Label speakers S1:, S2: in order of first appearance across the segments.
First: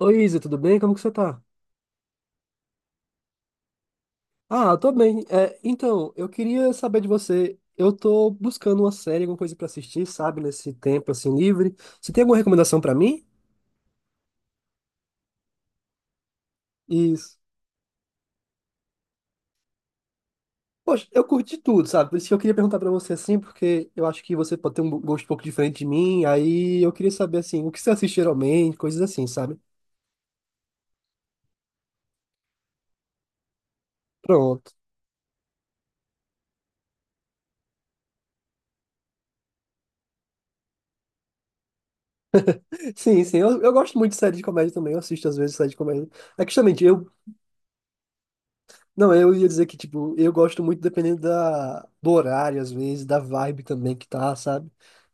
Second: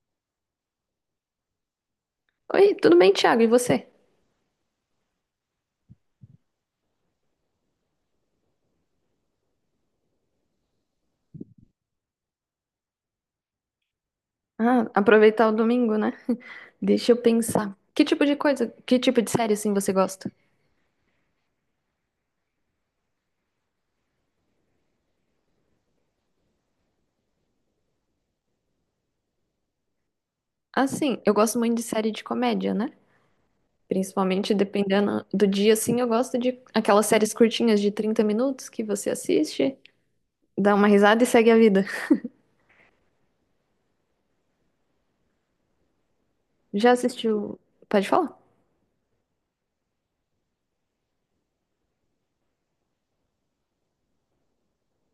S1: Oi, Isa, tudo bem? Como que você tá?
S2: Oi, tudo bem, Thiago? E você?
S1: Ah, eu tô bem. É, então, eu queria saber de você. Eu tô buscando uma série, alguma coisa pra assistir, sabe? Nesse tempo, assim, livre. Você tem alguma recomendação pra mim?
S2: Ah, aproveitar o domingo, né? Deixa eu
S1: Isso.
S2: pensar. Que tipo de coisa, que tipo de série assim você gosta?
S1: Poxa, eu curti tudo, sabe? Por isso que eu queria perguntar pra você, assim, porque eu acho que você pode ter um gosto um pouco diferente de mim. Aí eu queria saber, assim, o que você assiste geralmente, coisas assim, sabe?
S2: Assim, eu gosto muito de série de comédia, né? Principalmente
S1: Pronto.
S2: dependendo do dia, assim, eu gosto de aquelas séries curtinhas de 30 minutos que você assiste, dá uma risada e segue a vida.
S1: Sim, sim. Eu gosto muito de série de comédia também. Eu assisto, às vezes, série de comédia. É que, justamente,
S2: Já
S1: eu.
S2: assistiu? Pode falar?
S1: Não, eu ia dizer que, tipo, eu gosto muito dependendo da, do horário, às vezes, da vibe também que tá, sabe?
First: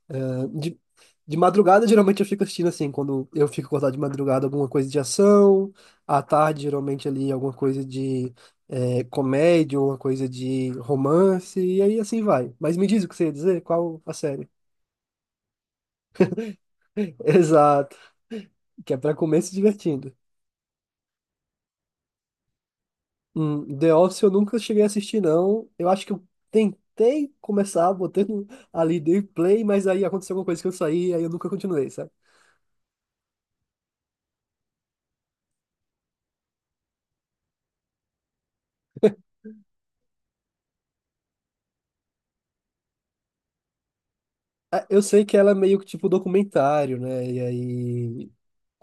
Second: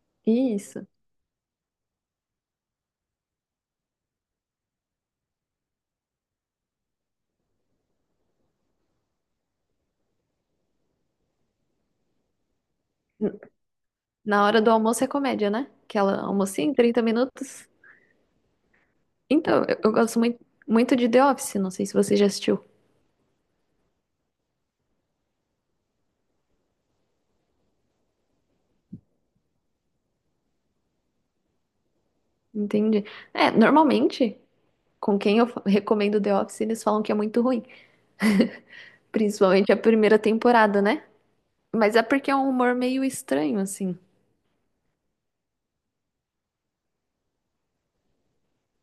S1: Eh, de,
S2: Isso.
S1: de madrugada, geralmente eu fico assistindo assim, quando eu fico acordado de madrugada, alguma coisa de ação, à tarde, geralmente ali, alguma coisa de comédia, alguma coisa de romance, e aí assim vai. Mas me diz o que você ia
S2: N-
S1: dizer, qual a
S2: Na
S1: série?
S2: hora do almoço é comédia, né? Aquela almocinha em 30 minutos.
S1: Exato, que é pra comer se
S2: Então, eu
S1: divertindo.
S2: gosto muito, muito de The Office, não sei se você já assistiu.
S1: The Office eu nunca cheguei a assistir, não. Eu acho que eu tentei começar botando ali dei play, mas aí aconteceu alguma coisa que eu saí, aí eu nunca continuei, sabe?
S2: Entendi. É, normalmente, com quem eu fa- recomendo The Office, eles falam que é muito ruim, principalmente a primeira temporada, né? Mas é porque é um humor meio estranho, assim.
S1: Ah, eu sei que ela é meio que tipo documentário, né? E aí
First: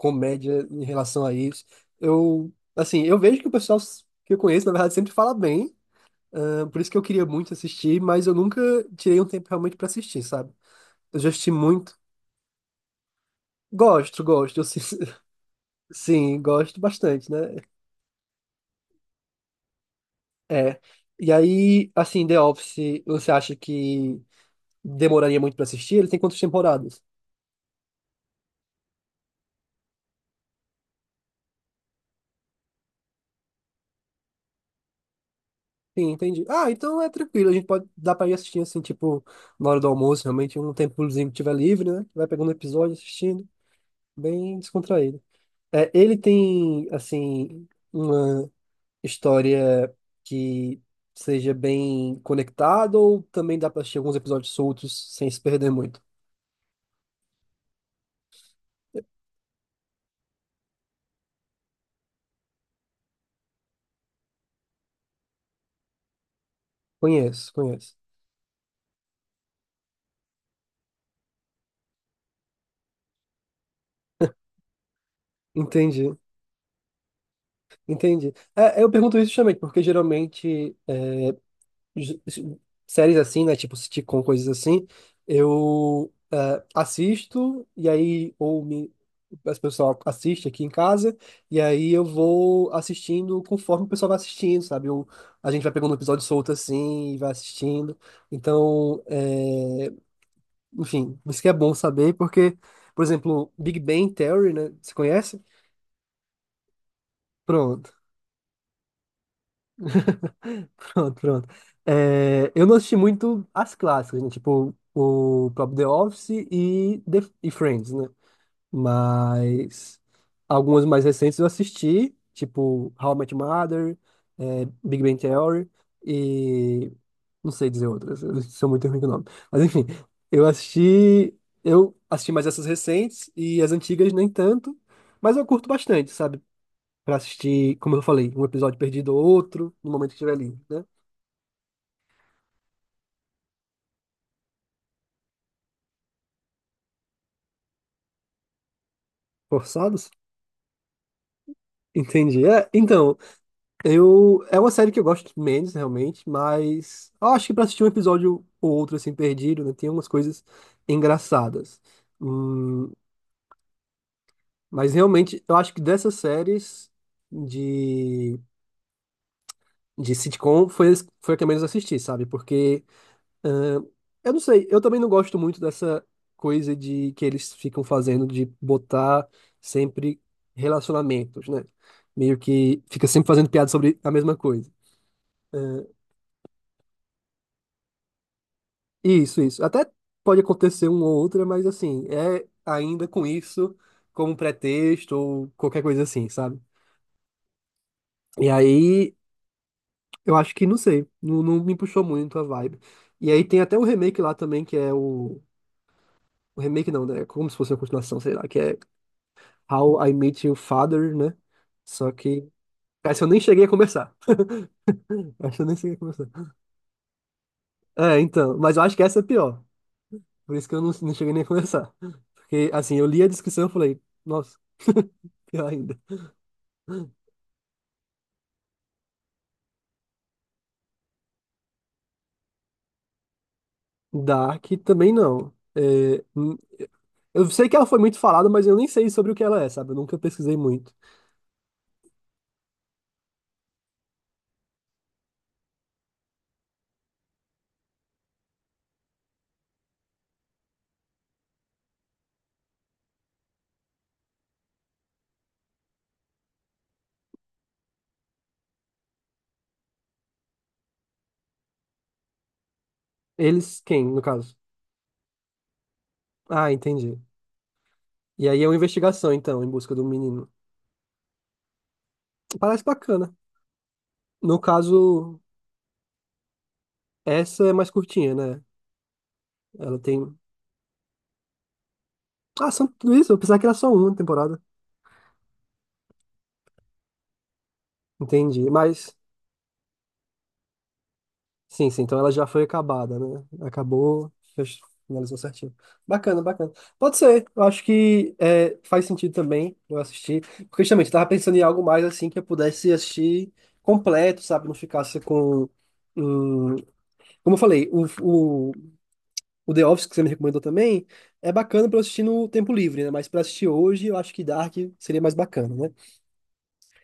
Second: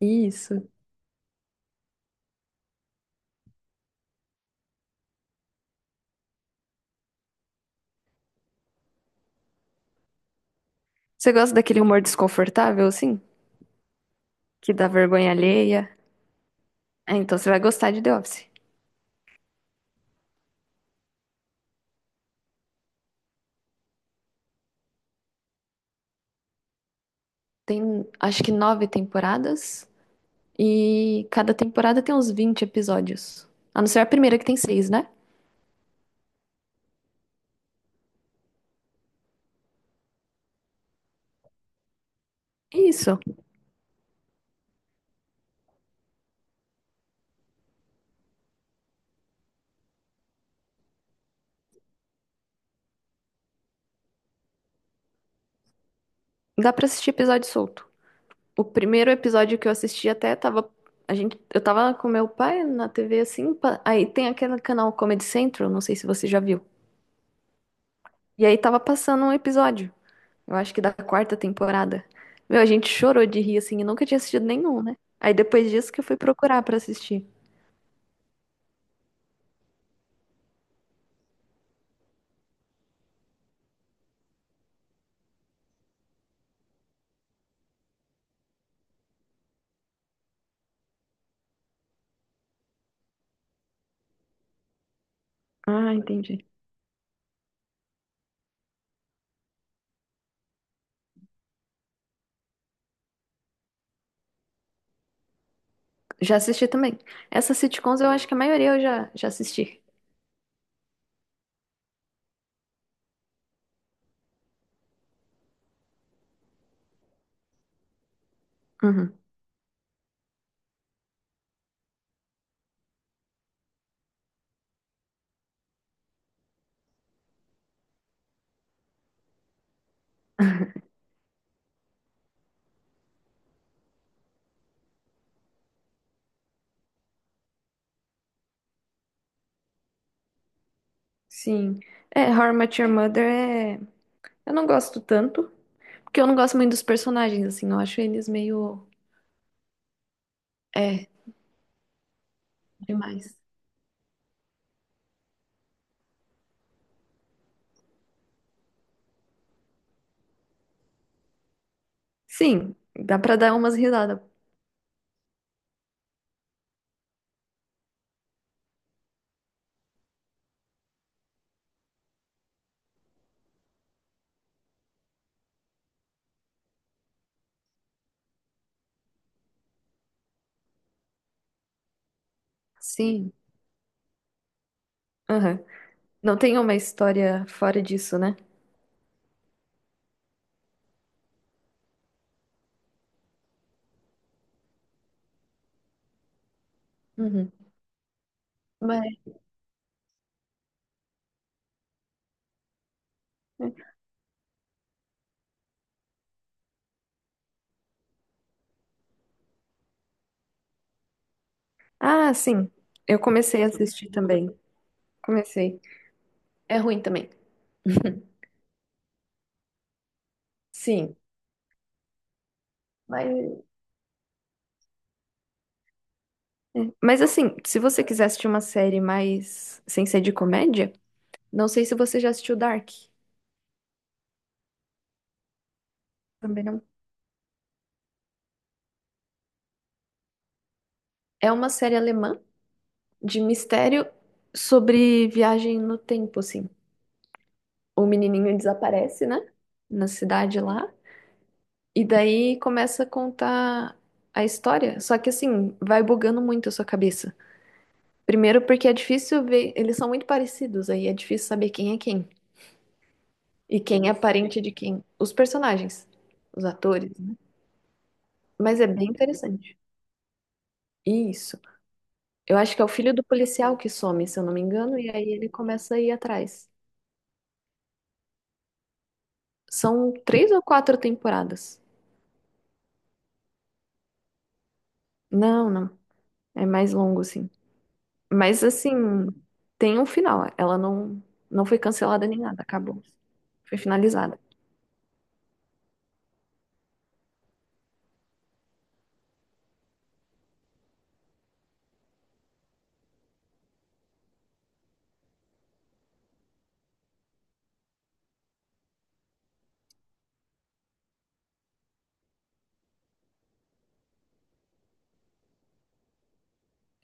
S2: Isso.
S1: em relação a isso. Eu, assim, eu vejo que o pessoal que eu conheço, na verdade, sempre fala bem, ah, por isso que eu queria muito assistir, mas eu nunca tirei um tempo realmente pra assistir, sabe? Eu já
S2: Você
S1: assisti
S2: gosta daquele
S1: muito.
S2: humor desconfortável, assim?
S1: Gosto, gosto. Eu,
S2: Que
S1: sim,
S2: dá vergonha alheia?
S1: sim, gosto
S2: É,
S1: bastante,
S2: então você
S1: né?
S2: vai gostar de The Office.
S1: É. E aí, assim, The Office, você acha que demoraria muito pra assistir? Ele tem quantas temporadas?
S2: Tem, acho que 9 temporadas, e cada temporada tem uns 20 episódios. A não ser a primeira que tem seis, né?
S1: Sim, entendi. Ah, então é tranquilo, a gente pode dar pra ir assistindo assim, tipo, na hora do almoço, realmente, um tempozinho que tiver livre, né? Vai pegando episódio,
S2: Isso.
S1: assistindo, bem descontraído. É, ele tem, assim, uma história que seja bem conectada ou também dá pra assistir alguns episódios soltos sem se perder muito?
S2: Dá pra assistir episódio solto. O primeiro episódio que eu assisti até tava. A gente, eu tava com meu pai na TV assim. Aí tem aquele canal Comedy Central, não sei se você já viu.
S1: Conheço, conheço.
S2: E aí tava passando um episódio, eu acho que da quarta temporada. Meu, a gente chorou de rir assim, e nunca tinha assistido nenhum, né? Aí depois disso que eu
S1: Entendi.
S2: fui procurar pra assistir.
S1: Entendi. É, eu pergunto isso justamente, porque geralmente é, séries assim, né? Tipo sitcom, coisas assim, eu assisto e aí ou me as pessoal assiste aqui em casa e aí eu vou assistindo conforme o pessoal vai assistindo, sabe? Eu, a gente vai pegando
S2: Ah,
S1: um episódio
S2: entendi.
S1: solto assim e vai assistindo. Então, é, enfim, isso que é bom saber, porque, por exemplo, Big Bang Theory, né? Você conhece?
S2: Já assisti também. Essas
S1: Pronto.
S2: sitcoms eu acho que a maioria eu já assisti.
S1: Pronto, pronto. É, eu não assisti muito as clássicas, né? Tipo, o próprio The Office e, The, e Friends, né?
S2: Uhum.
S1: Mas algumas mais recentes eu assisti, tipo How I Met Your Mother, é, Big Bang Theory e não sei dizer outras, eu sou muito ruim com o nome. Mas enfim, eu assisti, eu assisti mais essas recentes e as antigas nem tanto, mas eu curto bastante, sabe? Pra assistir, como eu falei, um episódio perdido ou outro, no momento que estiver ali, né?
S2: Sim. É, How I Met Your Mother é. Eu não gosto tanto, porque eu não gosto muito dos personagens, assim, eu acho eles meio.
S1: Forçados?
S2: É,
S1: Entendi. É, então,
S2: demais.
S1: eu. É uma série que eu gosto menos, realmente, mas eu acho que pra assistir um episódio ou outro, assim, perdido, né? Tem umas coisas engraçadas.
S2: Sim,
S1: Hum,
S2: dá pra dar umas risadas.
S1: mas realmente, eu acho que dessas séries de, de sitcom foi a que eu menos assisti, sabe? Porque. É, eu não sei, eu também não gosto muito dessa coisa de que eles ficam fazendo de botar sempre relacionamentos, né? Meio que fica sempre
S2: Sim,
S1: fazendo piada sobre a mesma coisa.
S2: aham.
S1: É,
S2: Não tem uma história fora disso, né?
S1: isso, isso. Até pode acontecer uma ou outra, mas assim, é ainda com isso como pretexto ou qualquer coisa assim, sabe?
S2: Uhum.
S1: E aí,
S2: Mas...
S1: eu acho que, não sei, não me puxou muito a vibe. E aí tem até um
S2: né?
S1: remake lá também, que é o remake não, né? É como se fosse uma continuação, sei lá, que é How I Met Your Father, né? Só
S2: Ah,
S1: que.
S2: sim. Eu
S1: Essa eu nem
S2: comecei
S1: cheguei
S2: a
S1: a
S2: assistir
S1: começar.
S2: também.
S1: Essa eu nem
S2: Comecei.
S1: cheguei a começar.
S2: É ruim também.
S1: É, então. Mas eu acho que essa é pior. Por isso que eu não
S2: Sim.
S1: cheguei nem a começar. Porque, assim, eu li a
S2: Mas,
S1: descrição e falei, nossa, pior ainda.
S2: é. Mas assim, se você quiser assistir uma série mais sem ser de comédia, não sei se você já assistiu Dark.
S1: Dark também não. É,
S2: Também não.
S1: eu sei que ela foi muito falada, mas eu nem sei sobre o que ela é, sabe? Eu nunca pesquisei muito.
S2: É uma série alemã de mistério sobre viagem no tempo, assim. O menininho desaparece, né? Na cidade lá. E daí começa a contar a história. Só que assim, vai bugando muito a sua cabeça. Primeiro porque é difícil ver, eles são muito parecidos, aí é difícil saber quem é quem
S1: Eles,
S2: e
S1: quem,
S2: quem é
S1: no caso?
S2: parente de quem. Os personagens, os
S1: Ah,
S2: atores,
S1: entendi.
S2: né?
S1: E aí é uma
S2: Mas é bem
S1: investigação, então, em
S2: interessante.
S1: busca do menino.
S2: Isso. Eu acho que
S1: Parece
S2: é o filho do
S1: bacana.
S2: policial que some, se eu não
S1: No
S2: me engano, e aí
S1: caso,
S2: ele começa a ir atrás.
S1: essa é mais curtinha, né? Ela
S2: São
S1: tem.
S2: 3 ou 4 temporadas.
S1: Ah, são tudo isso? Eu pensava que era só uma temporada.
S2: Não, não. É mais longo, assim. Mas
S1: Entendi.
S2: assim,
S1: Mas,
S2: tem um final. Ela não, não foi
S1: sim, sim, então
S2: cancelada
S1: ela
S2: nem
S1: já foi
S2: nada, acabou.
S1: acabada, né?
S2: Foi
S1: Acabou,
S2: finalizada.
S1: fech- finalizou certinho. Bacana, bacana. Pode ser, eu acho que é, faz sentido também eu assistir. Porque justamente eu tava pensando em algo mais assim que eu pudesse assistir completo, sabe? Não ficasse com. Hum, como eu falei, o The Office que você me recomendou também é bacana pra eu assistir no tempo livre, né? Mas pra assistir hoje, eu acho que Dark seria mais bacana, né?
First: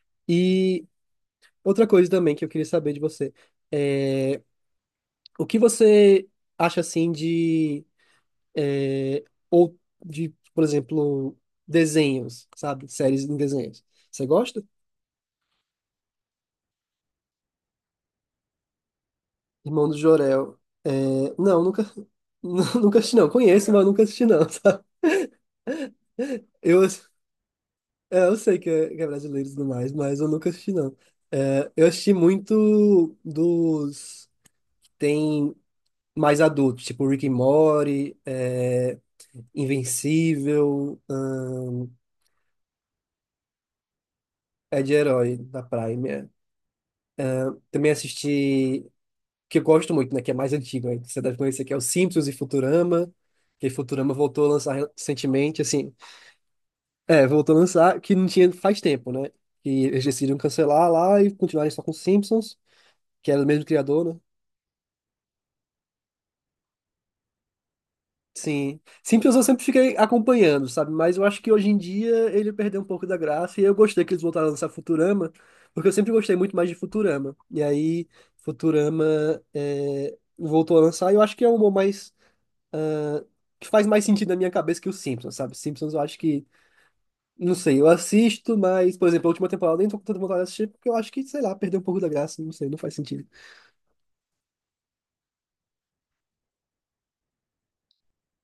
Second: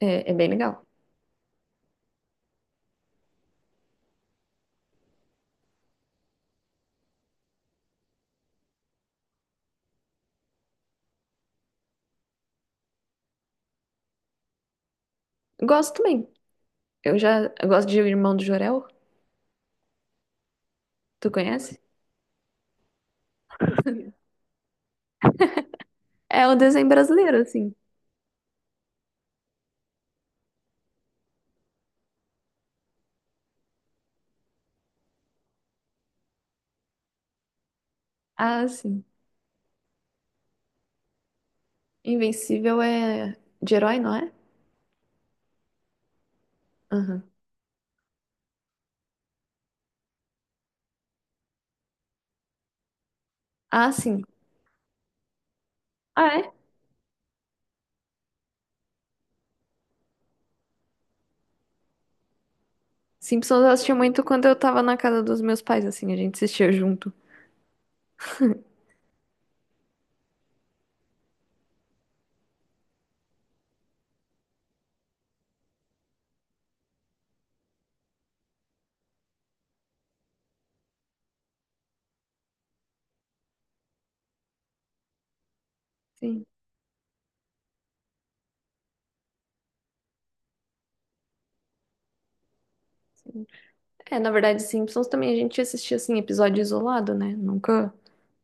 S2: É, é bem
S1: E
S2: legal.
S1: outra coisa também que eu queria saber de você é o que você acha assim de ou de, por exemplo, desenhos, sabe? Séries em desenhos. Você gosta?
S2: Gosto também. Eu gosto de O Irmão do Jorel.
S1: Irmão do Jorel.
S2: Tu
S1: É, não,
S2: conhece?
S1: nunca nunca assisti não. Conheço, mas nunca assisti não, sabe?
S2: É um
S1: Eu
S2: desenho brasileiro, assim.
S1: é, eu sei que é brasileiro e tudo mais, mas eu nunca assisti não. É, eu assisti muito dos que tem mais adultos, tipo Rick and Morty,
S2: Ah,
S1: é,
S2: sim.
S1: Invencível.
S2: Invencível é de herói, não é?
S1: É de herói da Prime, é.
S2: Aham.
S1: Também assisti, que eu gosto muito, né? Que é mais antigo, aí, você deve conhecer, que é o Simpsons e Futurama. Que
S2: Ah,
S1: Futurama
S2: sim.
S1: voltou a lançar recentemente, assim.
S2: Ah, é?
S1: É, voltou a lançar, que não tinha faz tempo, né? E eles decidiram cancelar lá e continuarem só com Simpsons, que era o
S2: Simpsons
S1: mesmo
S2: eu assistia
S1: criador, né?
S2: muito quando eu tava na casa dos meus pais, assim, a gente assistia junto.
S1: Sim. Simpsons eu sempre fiquei acompanhando, sabe? Mas eu acho que hoje em dia ele perdeu um pouco da graça e eu gostei que eles voltaram a lançar Futurama, porque eu sempre gostei muito mais de Futurama. E aí, Futurama é, voltou a lançar e eu acho que é um humor mais... que faz mais sentido na minha cabeça que o Simpsons, sabe? Simpsons eu acho
S2: Sim,
S1: que... Não sei, eu assisto, mas, por exemplo, a última temporada eu nem tô com tanta vontade de assistir porque eu acho que, sei lá, perdeu um pouco da graça, não sei, não faz sentido.
S2: sim. É, na verdade, Simpsons também a gente assistia, assim, episódio isolado, né? Nunca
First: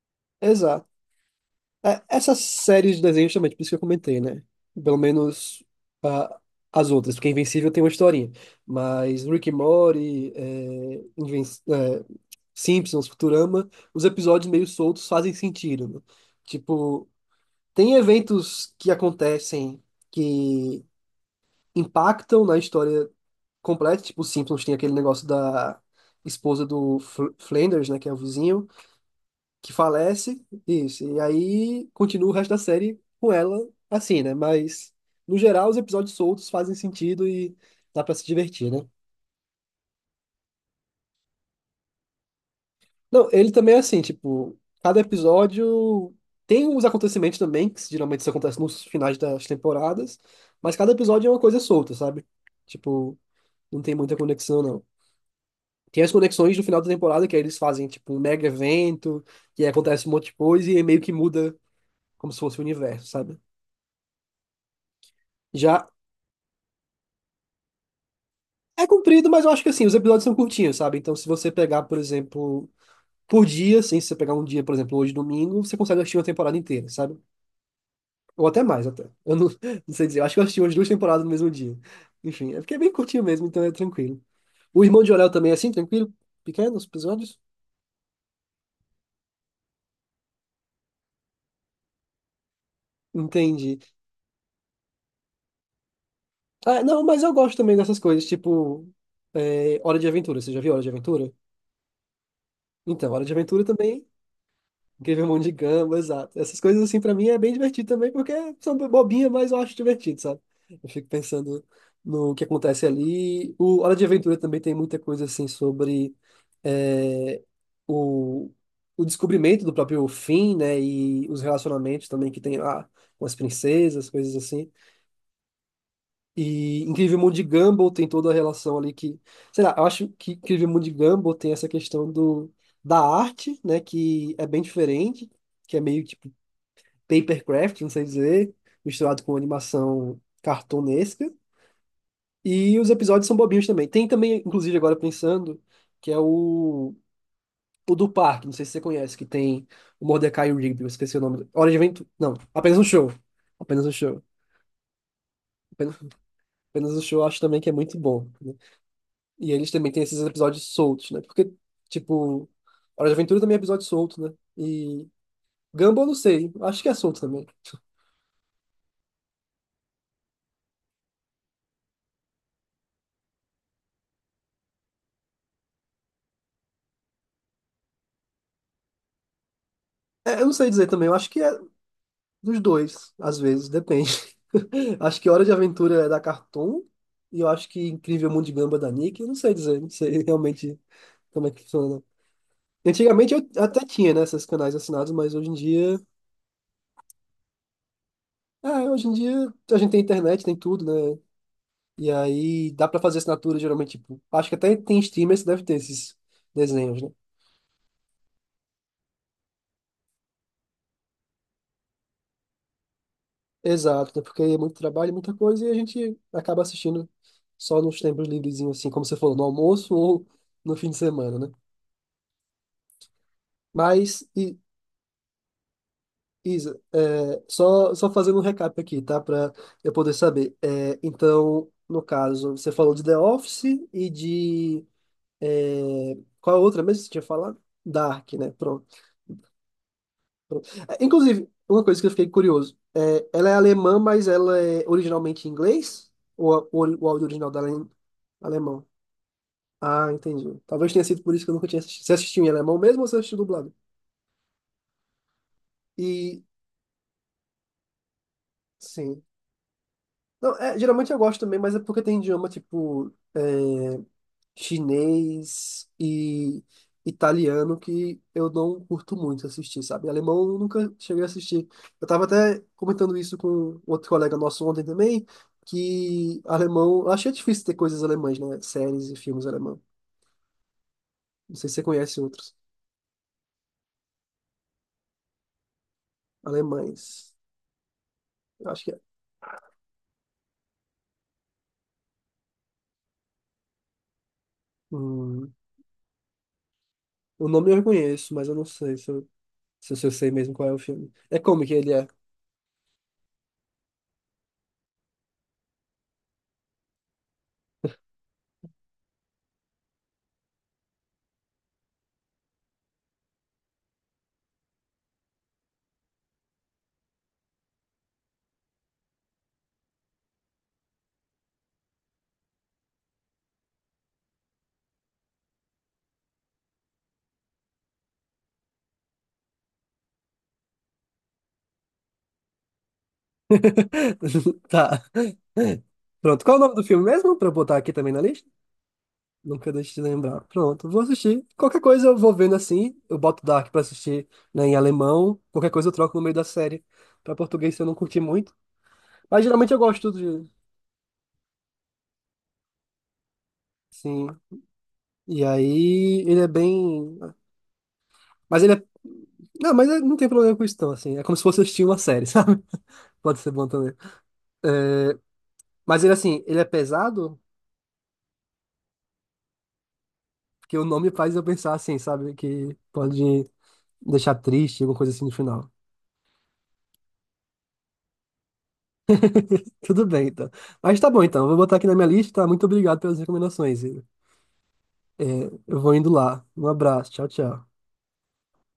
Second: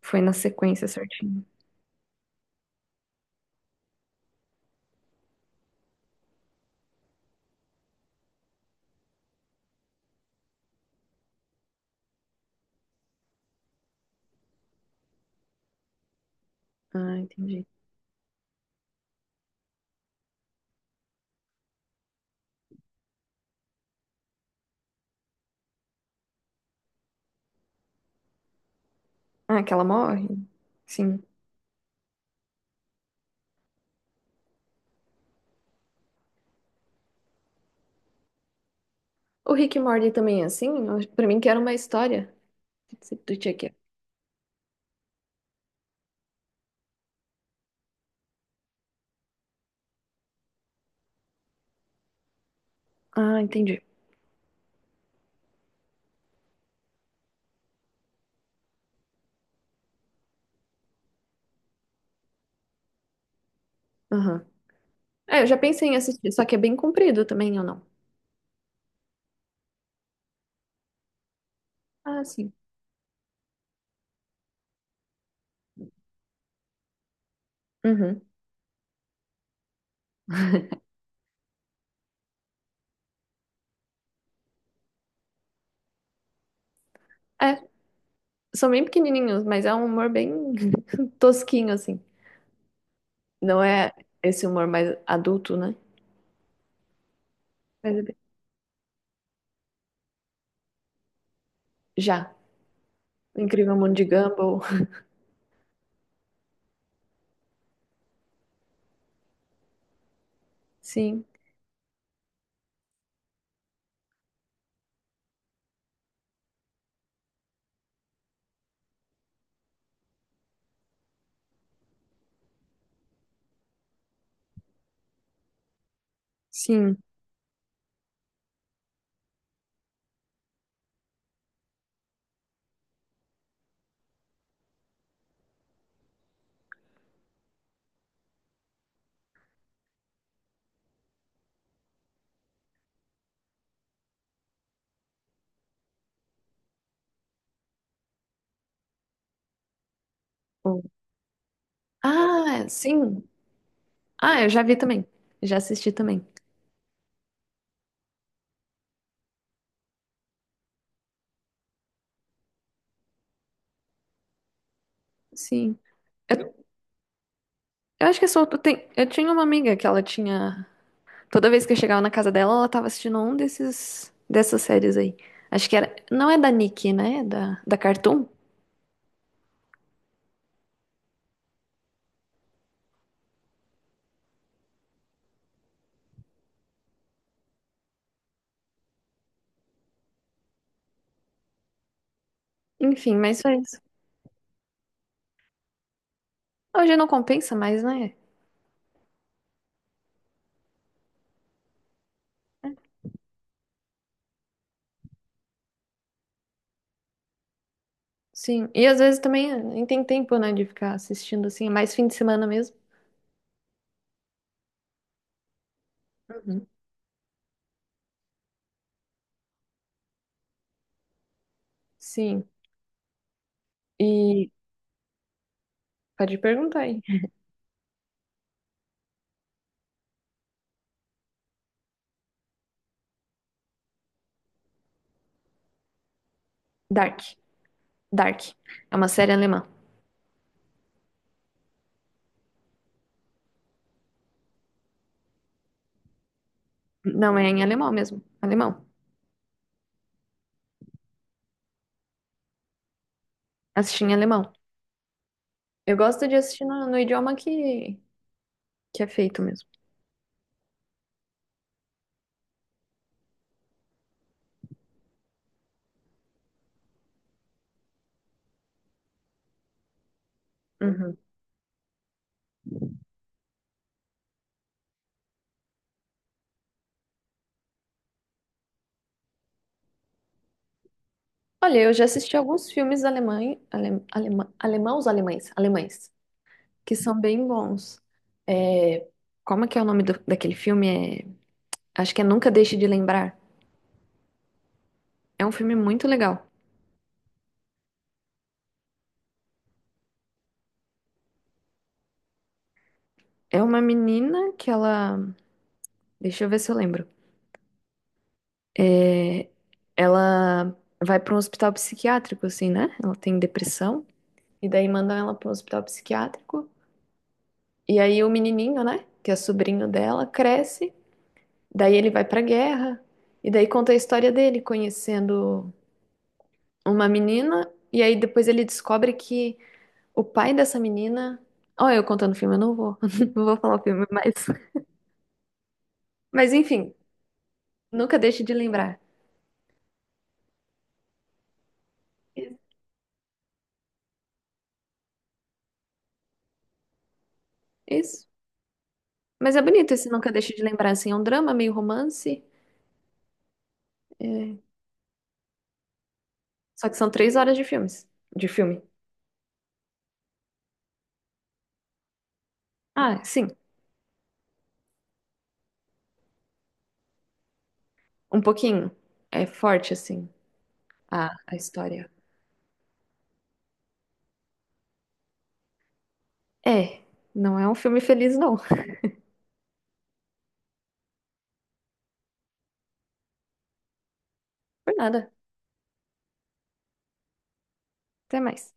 S2: foi na sequência certinho.
S1: É, essas séries de desenhos também, por isso que eu comentei, né? Pelo menos ah, as outras, porque Invencível tem uma historinha. Mas Rick and Morty, é, Inven- é, Simpsons, Futurama, os episódios meio soltos fazem sentido, né? Tipo,
S2: Ah, entendi.
S1: tem eventos que acontecem que impactam na história completa, tipo, os Simpsons tem aquele negócio da esposa do Fl- Flanders, né, que é o vizinho
S2: Ah,
S1: que
S2: que ela morre?
S1: falece, isso. E
S2: Sim.
S1: aí continua o resto da série com ela assim, né? Mas, no geral, os episódios soltos fazem sentido e dá pra se divertir, né?
S2: O Rick e Morty também é assim? Pra mim que era uma história
S1: Não,
S2: do
S1: ele
S2: Chuck.
S1: também é assim, tipo, cada episódio tem os acontecimentos também, que geralmente isso acontece nos finais das temporadas, mas cada episódio é uma coisa solta, sabe? Tipo,
S2: Ah,
S1: não
S2: entendi.
S1: tem muita conexão, não. Tem as conexões do final da temporada, que aí eles fazem, tipo, um mega evento, e aí acontece um monte de coisa, e aí meio que muda como se fosse o universo, sabe?
S2: Aham. É, eu já
S1: Já.
S2: pensei em assistir, só que é bem comprido também, ou não?
S1: É comprido, mas eu acho que assim, os episódios são curtinhos, sabe? Então, se você pegar, por
S2: Ah, sim.
S1: exemplo, por dia, assim, se você pegar um dia, por exemplo, hoje domingo, você consegue assistir uma temporada inteira, sabe?
S2: Uhum.
S1: Ou até mais, até. Eu não, não sei dizer, eu acho que eu assisti umas duas temporadas no mesmo dia. Enfim, é porque é bem curtinho mesmo, então é tranquilo. O Irmão de Orel também é assim, tranquilo? Pequenos episódios?
S2: É, são bem pequenininhos, mas é um humor bem tosquinho, assim. Não
S1: Entendi.
S2: é esse humor mais adulto, né?
S1: Ah, não, mas eu gosto também
S2: Mas
S1: dessas
S2: é bem-
S1: coisas, tipo, é, Hora de Aventura. Você já viu Hora de Aventura?
S2: Já.
S1: Então, Hora de
S2: O
S1: Aventura
S2: Incrível Mundo de
S1: também.
S2: Gumball.
S1: Incrível Mundo de Gumball, exato. Essas coisas, assim, pra mim é bem divertido também, porque são bobinhas, mas eu acho divertido, sabe? Eu fico
S2: Sim,
S1: pensando no que acontece ali. O Hora de Aventura também tem muita coisa, assim, sobre é, o, o descobrimento do próprio fim, né? E os relacionamentos também que tem lá com as princesas, coisas assim. E
S2: sim.
S1: Incrível Mundo de Gumball tem toda a relação ali que... Sei lá, eu acho que Incrível Mundo de Gumball tem essa questão da arte, né? Que é bem diferente que é meio tipo papercraft, não sei dizer, misturado com animação cartunesca. E os episódios são bobinhos também. Tem também, inclusive, agora pensando, que é o do parque, não sei se você conhece, que tem o Mordecai e o
S2: O-
S1: Rigby, eu esqueci o nome. Hora de Aventura. Não,
S2: Ah,
S1: apenas um show.
S2: sim.
S1: Apenas um show.
S2: Ah, eu já vi também. Já assisti
S1: Apenas,
S2: também.
S1: apenas um show, eu acho também que é muito bom, né? E eles também têm esses episódios soltos, né? Porque, tipo, Hora de Aventura também é episódio solto, né? E
S2: Sim.
S1: Gumball, eu não sei.
S2: Eu
S1: Acho que é solto também.
S2: Eu acho que é solto. Tem... Eu tinha uma amiga que ela tinha. Toda vez que eu chegava na casa dela, ela tava assistindo um desses dessas séries aí. Acho que era. Não é da Nick, né? É da Cartoon.
S1: É, eu não sei dizer também. Eu acho que é, dos dois, às vezes, depende. Acho que Hora de Aventura é da Cartoon e eu acho que Incrível Mundo de Gamba é da Nick. Eu não sei dizer, não sei realmente como é que funciona.
S2: Enfim,
S1: Antigamente eu
S2: mas foi isso.
S1: até tinha, né, esses canais assinados, mas hoje em dia,
S2: Hoje não compensa mais, né?
S1: ah, hoje em dia a gente tem internet, tem tudo, né? E aí dá pra fazer assinatura geralmente, tipo, acho que até tem streamers que deve ter esses desenhos, né?
S2: Sim. E às vezes também nem tem tempo, né, de ficar assistindo assim. É mais fim de semana mesmo.
S1: Exato, né? Porque é muito trabalho, muita coisa e a gente acaba
S2: Uhum.
S1: assistindo só nos tempos livrezinhos, assim, como você falou, no almoço ou no fim de semana, né?
S2: Sim.
S1: Mas,
S2: E
S1: I-
S2: pode
S1: Isa,
S2: perguntar aí.
S1: é, só fazendo um recap aqui, tá? Para eu poder saber. É, então, no caso, você falou de The Office e de. É, qual a outra mesmo que você
S2: Dark.
S1: tinha falado? Dark, né?
S2: Dark.
S1: Pronto.
S2: É uma série alemã.
S1: Pronto. É, inclusive, uma coisa que eu fiquei curioso: é, ela é alemã, mas ela é originalmente em inglês? Ou a- o áudio
S2: Não, é
S1: original
S2: em
S1: dela é em
S2: alemão mesmo. Alemão.
S1: alemão? Ah, entendi. Talvez tenha sido por isso que eu nunca tinha assistido. Você assistiu em alemão mesmo ou você assistiu dublado?
S2: Assisti em alemão. Eu gosto de
S1: E.
S2: assistir no idioma que é
S1: Sim.
S2: feito mesmo.
S1: Não, é, geralmente eu gosto também, mas é porque tem idioma tipo é, chinês e italiano que eu não curto muito assistir, sabe? Alemão eu nunca
S2: Uhum.
S1: cheguei a assistir. Eu tava até comentando isso com um outro colega nosso ontem também, que alemão, eu achei difícil ter coisas alemãs, né? Séries e filmes alemão. Não sei se
S2: Olha,
S1: você
S2: eu já
S1: conhece
S2: assisti
S1: outros
S2: alguns filmes alemães, alemãos, alemães, alemães, que são
S1: alemães.
S2: bem bons.
S1: Eu acho que é.
S2: É, como é que é o nome daquele filme? É, acho que é Nunca Deixe de Lembrar. É um
S1: Hum,
S2: filme muito legal.
S1: o nome eu reconheço, mas eu não sei se eu, se eu sei mesmo qual é o filme. É como que ele é.
S2: É uma menina que ela, deixa eu ver se eu lembro. É, ela vai para um hospital psiquiátrico, assim, né? Ela tem depressão e daí mandam ela para um hospital psiquiátrico. E aí o menininho, né? Que é sobrinho dela, cresce. Daí ele vai pra guerra e daí conta a história dele conhecendo uma menina e aí depois ele descobre que o pai dessa menina, ó, eu contando o filme, eu não vou, não vou falar o filme,
S1: Tá. É. Pronto,
S2: mas
S1: qual é o nome do
S2: enfim,
S1: filme mesmo? Pra eu botar aqui também
S2: nunca
S1: na
S2: deixe
S1: lista?
S2: de lembrar.
S1: Nunca deixe de lembrar. Pronto, vou assistir. Qualquer coisa eu vou vendo assim. Eu boto Dark pra assistir, né, em alemão. Qualquer coisa eu troco no meio da série. Pra português se eu não curti
S2: Isso.
S1: muito. Mas
S2: Mas é
S1: geralmente eu
S2: bonito esse
S1: gosto
S2: Nunca
S1: de.
S2: Deixe de Lembrar, assim, é um drama meio romance,
S1: Sim.
S2: é,
S1: E aí ele é
S2: só que são
S1: bem.
S2: 3 horas de filmes, de
S1: Mas ele é.
S2: filme.
S1: Não, mas é, não tem problema com isso, não, assim. É como se fosse assistir uma série, sabe?
S2: Ah,
S1: Pode
S2: sim,
S1: ser bom também. Mas ele, assim, ele é pesado,
S2: um pouquinho. É forte, assim,
S1: porque o nome faz eu
S2: a
S1: pensar assim,
S2: história.
S1: sabe? Que pode deixar triste, alguma coisa assim no final.
S2: É, não é um filme feliz, não.
S1: Tudo bem, então. Mas tá bom, então. Vou botar aqui na minha lista. Muito obrigado pelas recomendações. Igor.
S2: Por nada.
S1: Eu vou indo lá. Um abraço. Tchau, tchau.
S2: Até mais.